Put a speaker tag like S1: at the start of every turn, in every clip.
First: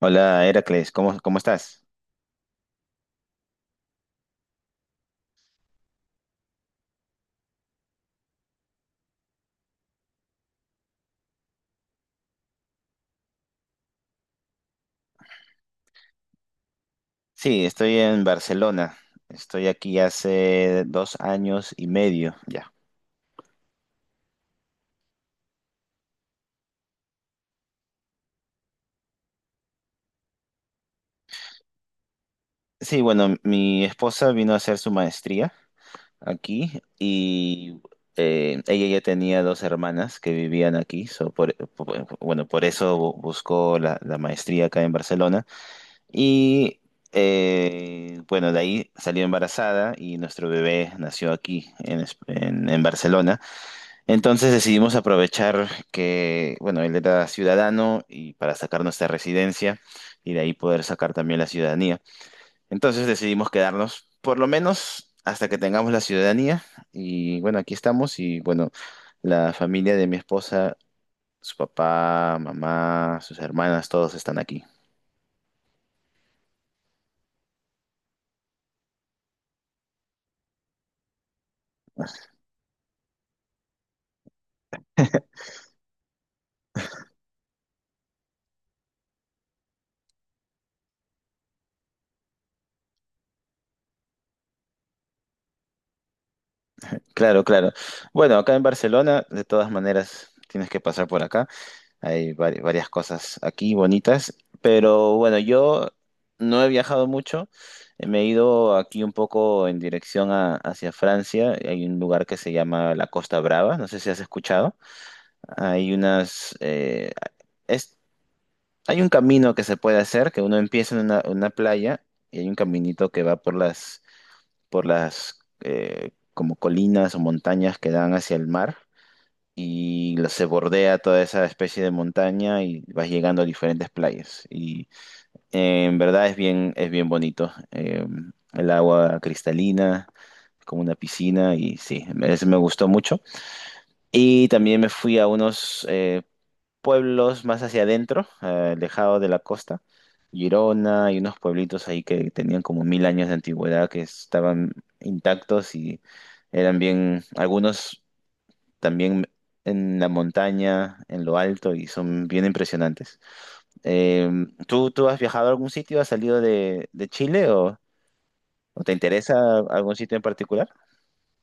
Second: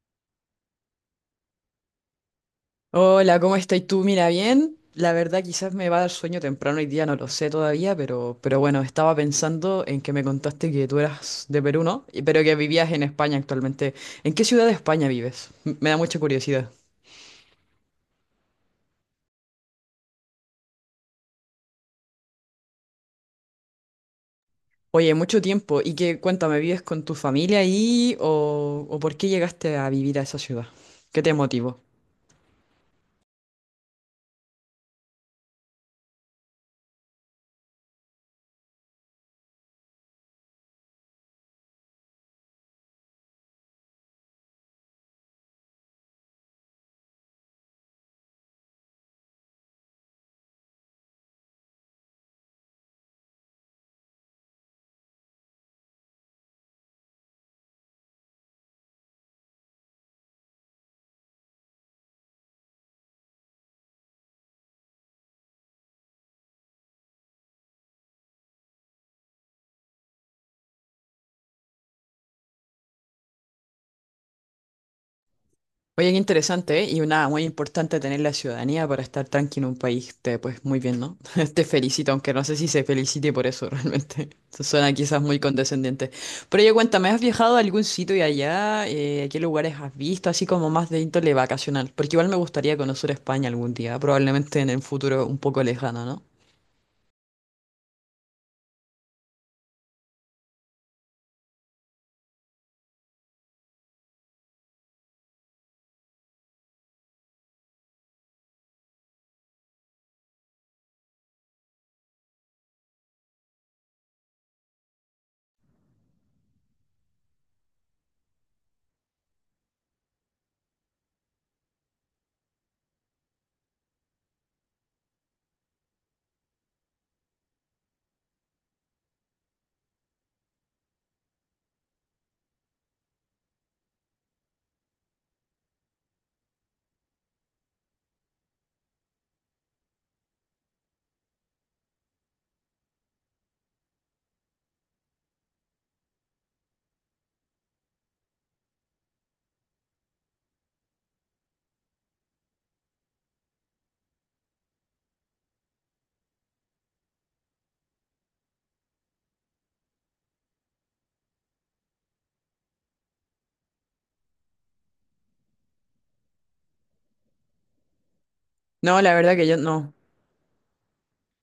S1: Hola, Heracles, ¿cómo estás?
S2: Hola, ¿cómo estás tú? Mira, bien. La verdad, quizás me va a dar sueño temprano hoy día, no lo sé todavía, pero bueno, estaba pensando en que me contaste que tú eras de Perú, ¿no? Y- Pero que vivías en España actualmente. ¿En qué ciudad de España vives? M- Me da mucha curiosidad.
S1: Sí, estoy en Barcelona. Estoy aquí hace 2 años y medio ya.
S2: Oye, mucho tiempo. Y que, cuéntame, ¿vives con tu familia ahí o por qué llegaste a vivir a esa ciudad? ¿Qué te motivó?
S1: Sí, bueno, mi esposa vino a hacer su maestría aquí y ella ya tenía 2 hermanas que vivían aquí. So bueno, por eso buscó la maestría acá en Barcelona. Y bueno, de ahí salió embarazada y nuestro bebé nació aquí en, en Barcelona. Entonces decidimos aprovechar que, bueno, él era ciudadano y para sacar nuestra residencia y de ahí poder sacar también la ciudadanía. Entonces decidimos quedarnos por lo menos hasta que tengamos la ciudadanía y bueno, aquí estamos y bueno, la familia de mi esposa, su papá, mamá, sus hermanas, todos están aquí.
S2: Oye, qué interesante, ¿eh? Y una muy importante tener la ciudadanía para estar tranquilo en un país, te, pues muy bien, ¿no? Te felicito, aunque no sé si se felicite por eso realmente. Eso suena quizás muy condescendiente. Pero oye, cuéntame, ¿has viajado a algún sitio y allá? ¿Qué lugares has visto? Así como más de índole vacacional. Porque igual me gustaría conocer España algún día, probablemente en el futuro un poco lejano, ¿no?
S1: Claro, claro. Bueno, acá en Barcelona, de todas maneras, tienes que pasar por acá. Hay varias cosas aquí bonitas, pero bueno, yo no he viajado mucho. Me he ido aquí un poco en dirección hacia Francia. Hay un lugar que se llama la Costa Brava, no sé si has escuchado. Hay unas, es- hay un camino que se puede hacer, que uno empieza en una playa y hay un caminito que va por las como colinas o montañas que dan hacia el mar y se bordea toda esa especie de montaña y vas llegando a diferentes playas. Y en verdad es bien bonito. El agua cristalina, como una piscina, y sí, ese me gustó mucho. Y también me fui a unos pueblos más hacia adentro, alejado de la costa. Girona y unos pueblitos ahí que tenían como 1000 años de antigüedad que estaban intactos y eran bien, algunos también en la montaña, en lo alto, y son bien impresionantes. Eh, ¿Tú has viajado a algún sitio? ¿Has salido de Chile o te
S2: No, la verdad
S1: interesa
S2: que yo no.
S1: algún sitio en particular?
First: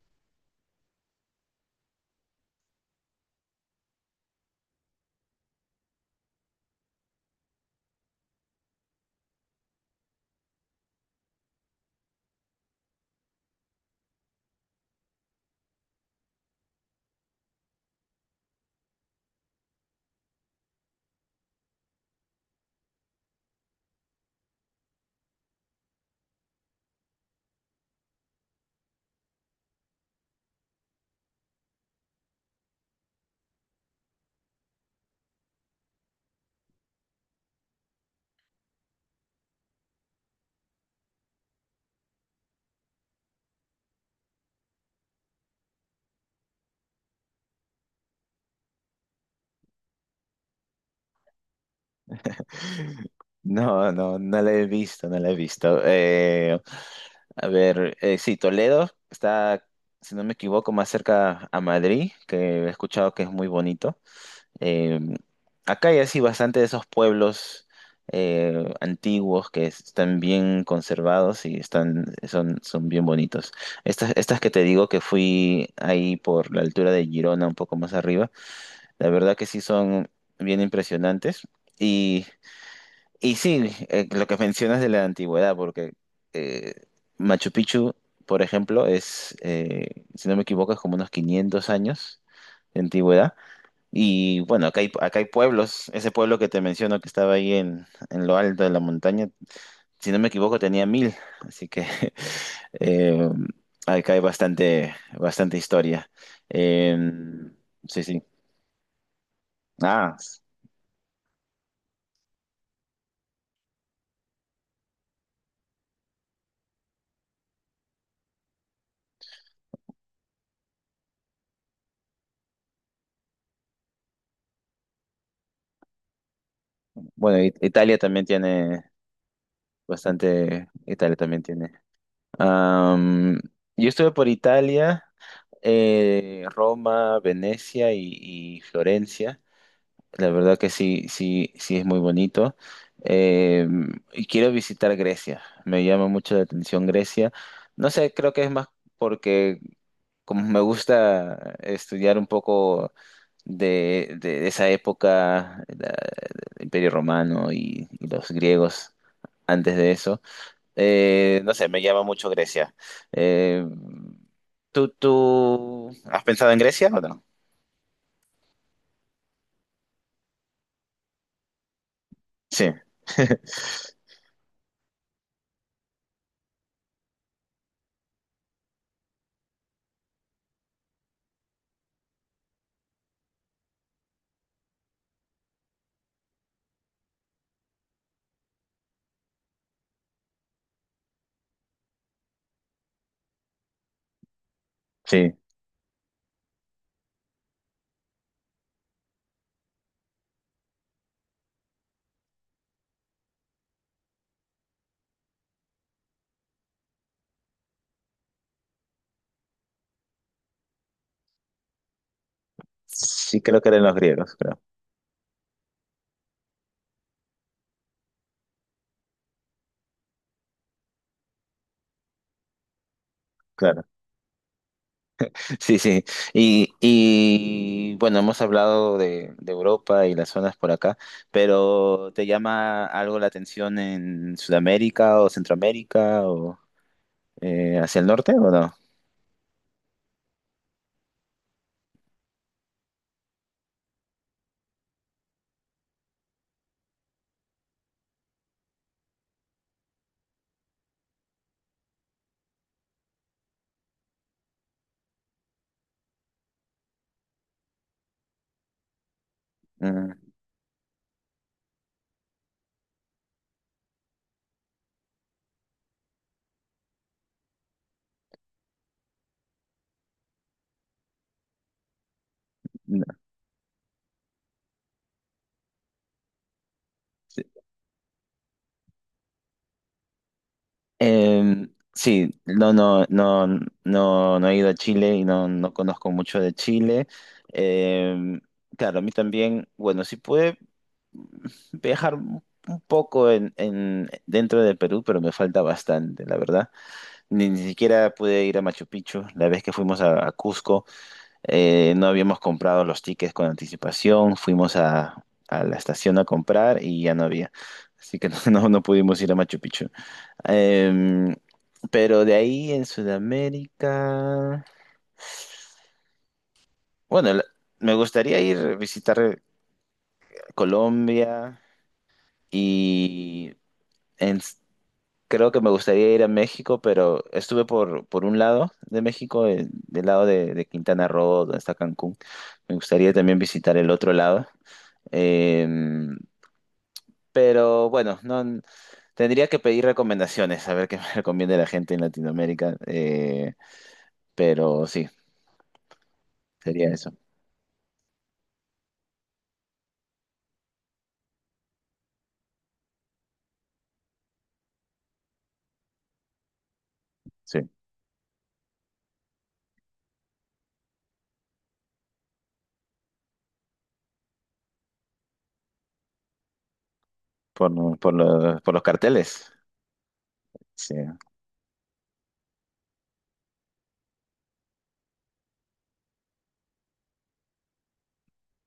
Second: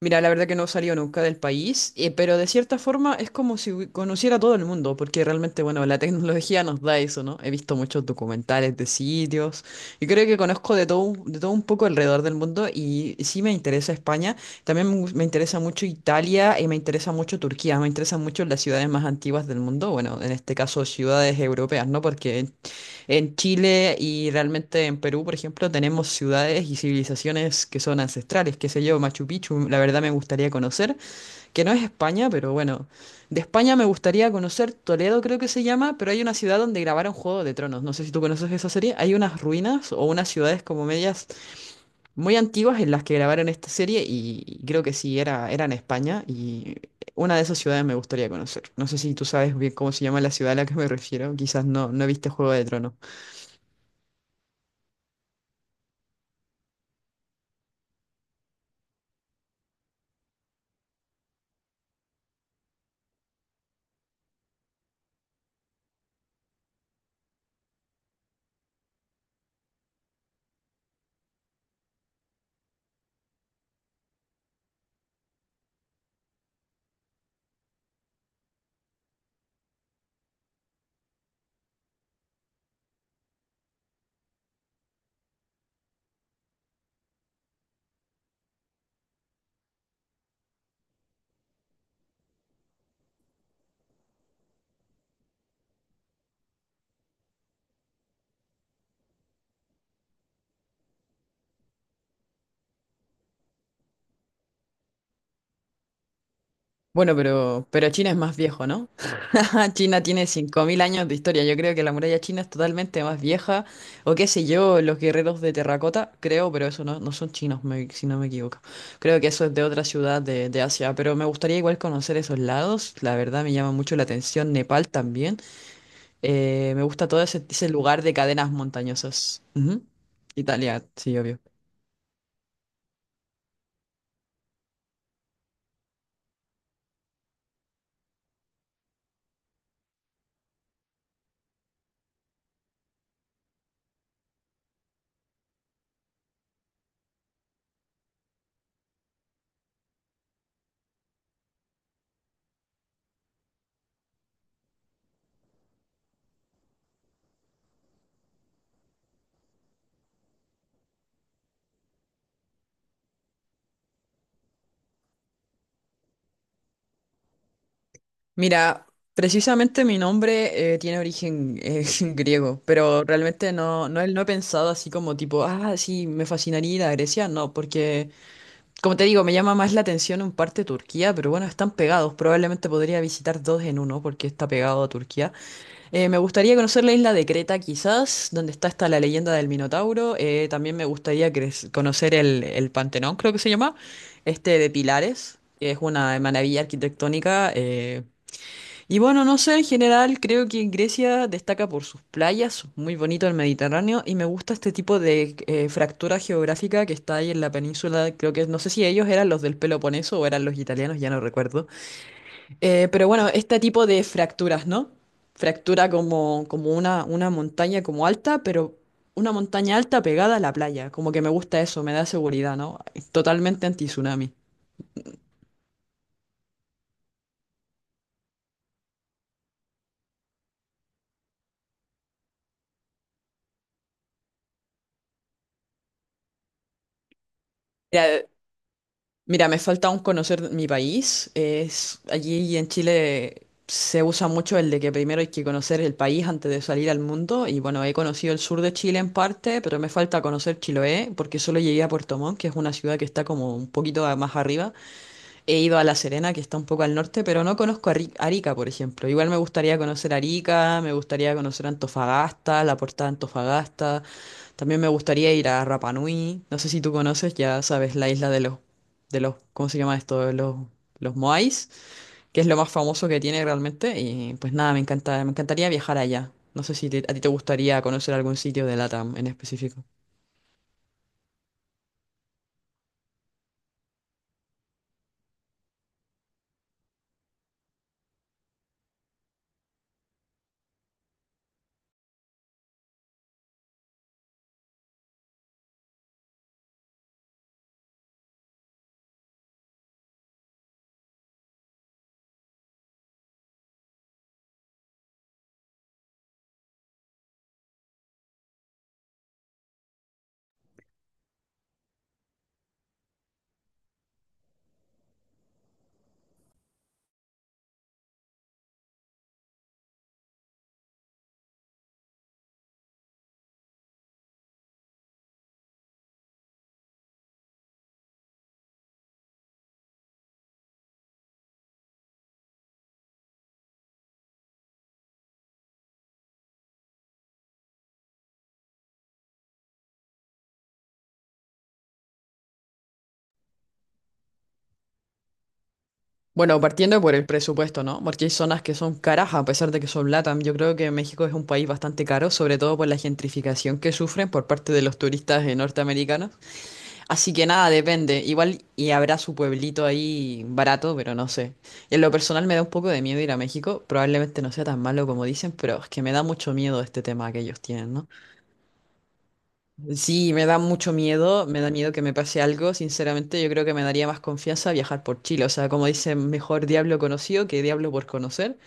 S2: Mira, la verdad que no salió nunca del país, pero de cierta forma es como si hu- conociera a todo el mundo, porque realmente, bueno, la tecnología nos da eso, ¿no? He visto muchos documentales de sitios y creo que conozco de todo un poco alrededor del mundo y sí me interesa España, también me, gus- me interesa mucho Italia y me interesa mucho Turquía, me interesan mucho las ciudades más antiguas del mundo, bueno, en este caso ciudades europeas, ¿no? Porque en Chile y realmente en Perú, por ejemplo, tenemos ciudades y civilizaciones que son ancestrales, qué sé yo, Machu Picchu, la verdad me gustaría conocer, que no es España, pero bueno, de España me gustaría conocer Toledo, creo que se llama, pero hay una ciudad donde grabaron Juego de Tronos, no sé si tú conoces esa serie, hay unas ruinas o unas ciudades como medias muy antiguas en las que grabaron esta serie y creo que sí, era en España y una de esas ciudades me gustaría conocer. No sé si tú sabes bien cómo se llama la ciudad a la que me refiero, quizás no, no viste Juego de Tronos.
S1: No, no, no la he visto, no la he visto. A ver, sí, Toledo está, si no me equivoco, más cerca a Madrid, que he escuchado que es muy bonito. Eh, acá hay así bastante de esos pueblos antiguos que están bien conservados y están, son, son bien bonitos. Estas, estas que te digo que fui ahí por la altura de Girona, un poco más arriba, la verdad que sí son bien impresionantes. Y, y sí, lo que mencionas de la antigüedad, porque eh, Machu Picchu, por ejemplo, es, si no me equivoco, es como unos 500 años de antigüedad. Y bueno, acá hay pueblos. Ese pueblo que te menciono que estaba ahí en lo alto de la montaña, si no me equivoco, tenía mil. Así que eh, acá hay bastante, bastante historia. Eh,
S2: Bueno, pero
S1: sí,
S2: China es
S1: sí.
S2: más viejo, ¿no? China
S1: Ah,
S2: tiene
S1: s-
S2: 5.000 años de historia. Yo creo que la muralla china es totalmente más vieja. O qué sé yo, los guerreros de terracota, creo, pero eso no, no son chinos, me- si no me equivoco. Creo que eso es de otra ciudad de Asia. Pero me gustaría igual conocer esos lados. La verdad me llama mucho la atención Nepal también. Me gusta todo
S1: bueno,
S2: ese, ese
S1: Italia
S2: lugar de
S1: también
S2: cadenas
S1: tiene
S2: montañosas. Ujú.
S1: bastante.
S2: Italia,
S1: Italia
S2: sí, obvio.
S1: también tiene. Am, yo estuve por Italia, Roma, Venecia y Florencia. La verdad que sí, sí, sí es muy bonito. Eh, y quiero visitar Grecia. Me llama mucho la atención Grecia. No sé, creo que es más porque como me gusta estudiar un poco de esa época, el Imperio Romano y los griegos antes de eso, no sé, me llama mucho Grecia. Eh, ¿tú has pensado en Grecia o no?
S2: Mira, precisamente mi nombre tiene origen griego,
S1: Sí,
S2: pero realmente no, no, he- no he pensado así como tipo, ah, sí, me fascinaría ir a Grecia, no, porque, como te digo, me llama más la atención en parte Turquía, pero bueno, están pegados, probablemente podría visitar dos en uno, porque está pegado a Turquía. Me gustaría conocer la isla de Creta, quizás, donde está esta la leyenda del Minotauro, también me gustaría cre- conocer el Pantenón, creo que se llama, este de
S1: sí,
S2: Pilares. Que Es una maravilla arquitectónica, y bueno, no sé, en general creo que Grecia destaca por sus playas, muy bonito el Mediterráneo, y me gusta este tipo de fractura geográfica que está ahí en la península, creo que no sé si ellos eran los del Peloponeso o eran los italianos, ya no recuerdo. Pero bueno,
S1: sí
S2: este
S1: creo que eran
S2: tipo
S1: los
S2: de
S1: griegos, creo.
S2: fracturas, ¿no? Fractura como, como una montaña como alta, pero una montaña alta pegada a la playa, como que me gusta eso, me da seguridad, ¿no? Totalmente
S1: Claro.
S2: anti-tsunami.
S1: Sí, sí. Y bueno, hemos hablado de Europa y las zonas por acá, pero ¿te llama algo la atención en Sudamérica o Centroamérica o hacia el norte o no?
S2: Mira, me falta aún conocer mi país. Es, allí en Chile se usa mucho el de que primero hay que conocer el país antes de salir al mundo. Y bueno, he conocido el sur de Chile en parte, pero me falta conocer Chiloé porque solo llegué a Puerto Montt, que es una ciudad que está como un poquito a- más arriba. He ido a La Serena, que está un poco al norte, pero no conozco Arri- Arica, por ejemplo. Igual me gustaría conocer
S1: Mm,
S2: Arica, me gustaría conocer Antofagasta, la Portada de Antofagasta. También me gustaría ir a Rapa Nui. No sé si tú conoces, ya sabes, la isla de los, ¿cómo se llama esto? De los Moais, que es lo más famoso
S1: no.
S2: que tiene realmente. Y pues nada, me encanta, me encantaría viajar allá. No sé si te- a ti te gustaría conocer algún sitio de LATAM en específico.
S1: Eh, sí, no, no, no, no, no he ido a Chile y no, no conozco mucho de Chile. Eh, claro, a mí también, bueno, sí pude viajar un poco en, dentro de Perú, pero me falta bastante, la verdad. Ni, ni siquiera pude ir a Machu Picchu. La vez que fuimos a Cusco, no habíamos comprado los tickets con anticipación. Fuimos a la estación a comprar y ya no había. Así que no, no pudimos ir a Machu Picchu. Em, pero de ahí en Sudamérica, bueno, la- me gustaría ir a visitar Colombia y en, creo que me gustaría ir a México, pero estuve por un lado de México, del lado de Quintana Roo, donde está Cancún. Me gustaría también visitar el otro lado. Em, pero bueno, no, tendría que pedir recomendaciones, a ver qué me recomienda la gente en Latinoamérica. Pero sí,
S2: Bueno,
S1: sería
S2: partiendo
S1: eso.
S2: por el presupuesto, ¿no? Porque hay zonas que son caras a pesar de que son LATAM. Yo creo que México es un país bastante caro, sobre todo por la gentrificación que sufren por parte de los turistas norteamericanos. Así que
S1: Sí,
S2: nada, depende. Igual y habrá su pueblito ahí barato, pero no sé. En lo personal me da un poco de miedo ir a México. Probablemente no sea tan malo como dicen, pero es que me da mucho miedo este tema que ellos tienen, ¿no?
S1: por los carteles.
S2: Sí, me da mucho
S1: Sí.
S2: miedo, me da miedo que me pase algo. Sinceramente, yo creo que me daría más confianza viajar por Chile. O sea, como dicen, mejor diablo conocido que diablo por conocer.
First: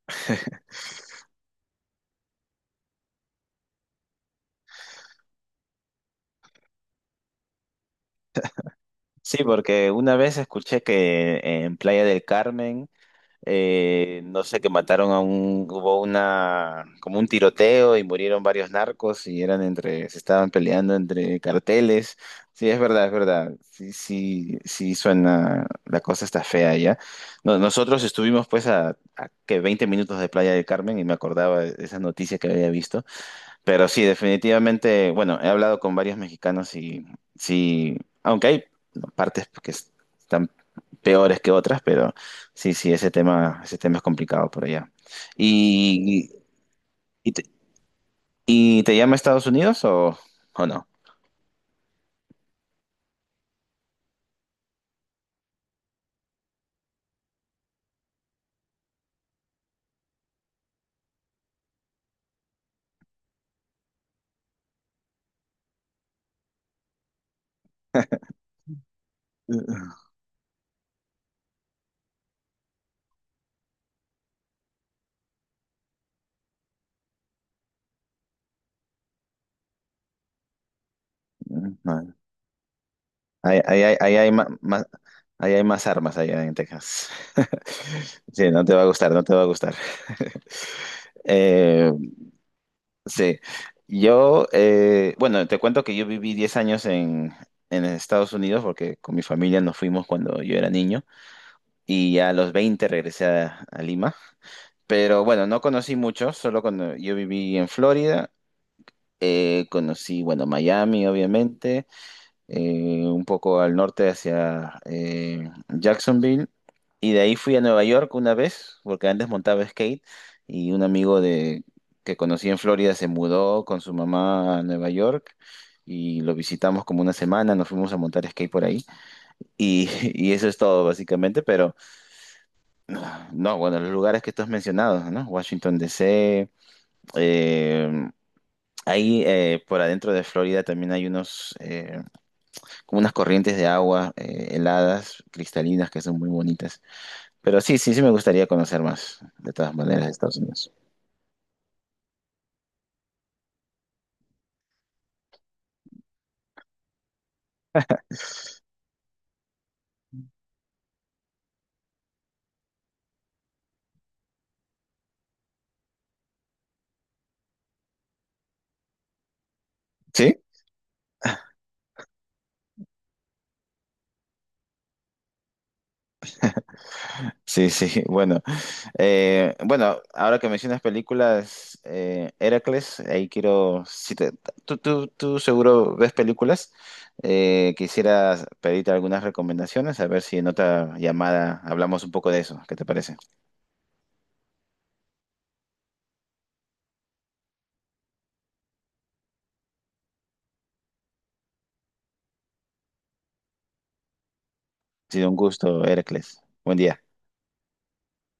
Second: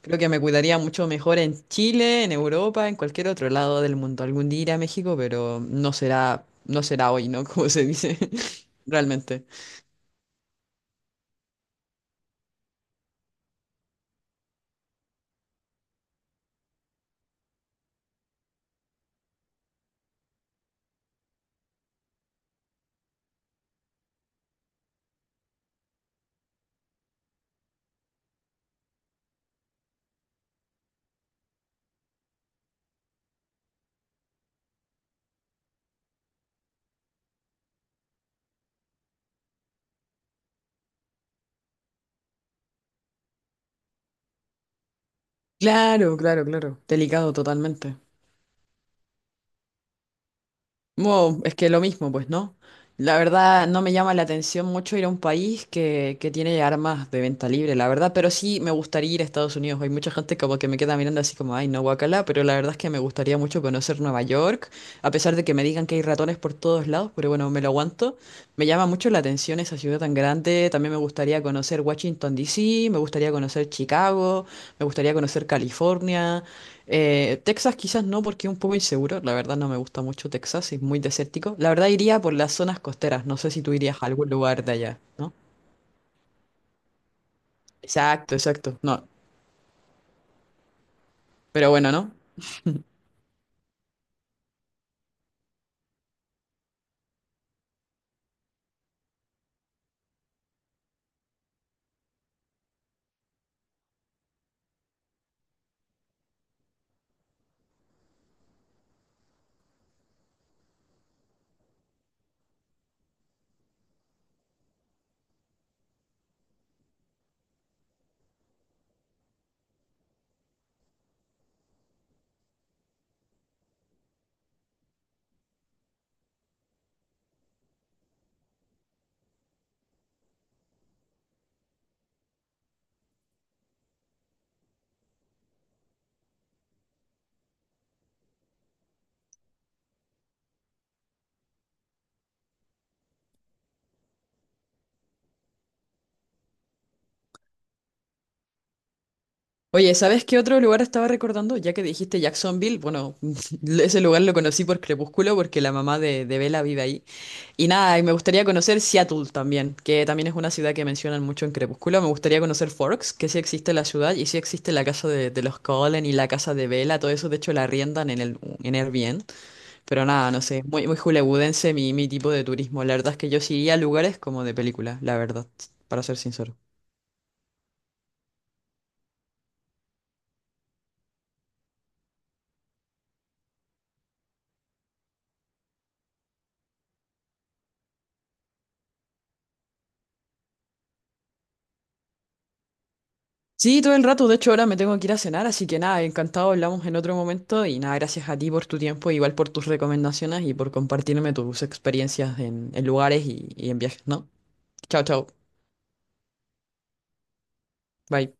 S2: Creo que me cuidaría mucho mejor en Chile, en Europa, en cualquier otro lado del mundo. Algún día iré a México, pero no será hoy, ¿no? Como se dice,
S1: Sí,
S2: realmente.
S1: porque una vez escuché que en Playa del Carmen no sé, que mataron a un, hubo una, como un tiroteo y murieron varios narcos y eran entre, se estaban peleando entre carteles. Sí, es verdad, es verdad. Sí, sí, sí suena, la cosa está fea ya. Nosotros estuvimos pues a que 20 minutos de Playa del Carmen y me acordaba de esa noticia que había visto. Pero sí, definitivamente, bueno, he hablado con varios mexicanos y sí, aunque hay partes están peores que otras, pero sí, sí, ese tema es complicado por allá.
S2: Claro,
S1: ¿Y,
S2: claro, claro.
S1: y,
S2: Delicado
S1: te,
S2: totalmente.
S1: y te llama Estados Unidos o no?
S2: Wow, es que lo mismo, pues, ¿no? La verdad, no me llama la atención mucho ir a un país que tiene armas de venta libre, la verdad, pero sí me gustaría ir a Estados Unidos. Hay mucha gente como que me queda mirando así como, ay, no, guacala, pero la verdad es que me gustaría mucho conocer Nueva York, a pesar de que me digan que hay ratones por todos lados, pero bueno, me lo aguanto. Me llama mucho la atención esa
S1: Mm,
S2: ciudad tan grande. También me gustaría conocer Washington D. C. me gustaría conocer Chicago, me gustaría conocer California. Texas quizás no porque es un poco inseguro, la verdad no me gusta mucho Texas, es muy desértico. La verdad
S1: No.
S2: iría por las zonas costeras, no sé
S1: Ahí,
S2: si tú
S1: ahí,
S2: irías a algún lugar de allá, ¿no?
S1: ahí hay más armas allá en Texas.
S2: Exacto,
S1: Sí, no te
S2: exacto,
S1: va a
S2: no,
S1: gustar, no te va a gustar.
S2: pero
S1: Eh,
S2: bueno, ¿no?
S1: Sí, bueno, te cuento que yo viví 10 años en Estados Unidos porque con mi familia nos fuimos cuando yo era niño y ya a los 20 regresé a Lima. Pero bueno, no conocí mucho, solo cuando yo viví en Florida, conocí, bueno, Miami, obviamente, un poco al norte hacia Jacksonville. Y de ahí fui a Nueva York una vez, porque antes montaba skate y un amigo de, que conocí en Florida se mudó con su mamá a Nueva York y lo visitamos como una semana, nos fuimos a montar skate por ahí y, y eso es todo básicamente, pero no, bueno, los lugares que tú has mencionado, ¿no? Washington D.C., eh, ahí por adentro de Florida también hay unos... como unas corrientes de agua heladas, cristalinas, que son muy bonitas. Pero sí, sí, sí me gustaría conocer más, de todas
S2: Oye,
S1: maneras, de
S2: ¿sabes qué
S1: Estados
S2: otro
S1: Unidos.
S2: lugar estaba recordando? Ya que dijiste Jacksonville, bueno, ese lugar lo conocí por Crepúsculo porque la mamá de Bella vive ahí. Y nada, y me gustaría conocer Seattle también, que también es una ciudad que mencionan mucho en Crepúsculo. Me gustaría conocer Forks, que sí existe la ciudad y sí existe la casa de los Cullen y la casa de Bella, todo eso de hecho la arriendan en el en Airbnb. Pero nada,
S1: ¿Sí?
S2: no sé, muy, muy hollywoodense mi, mi tipo de turismo. La verdad es que yo sí iría a lugares como de película, la verdad, para ser sincero.
S1: Sí, sí, bueno. Bueno, ahora que mencionas películas, Heracles, ahí quiero, si te- tú seguro ves películas, quisiera pedirte algunas recomendaciones, a ver si en otra llamada hablamos un poco de eso, ¿qué te parece? Ha
S2: Sí, todo el rato, de hecho ahora me tengo que ir a cenar, así que nada, encantado, hablamos en otro momento y nada, gracias a ti por tu tiempo, igual por tus recomendaciones y por compartirme tus experiencias en lugares y en viajes, ¿no? Chao, chao.
S1: sido un gusto, Heracles. Buen día.
S2: Bye.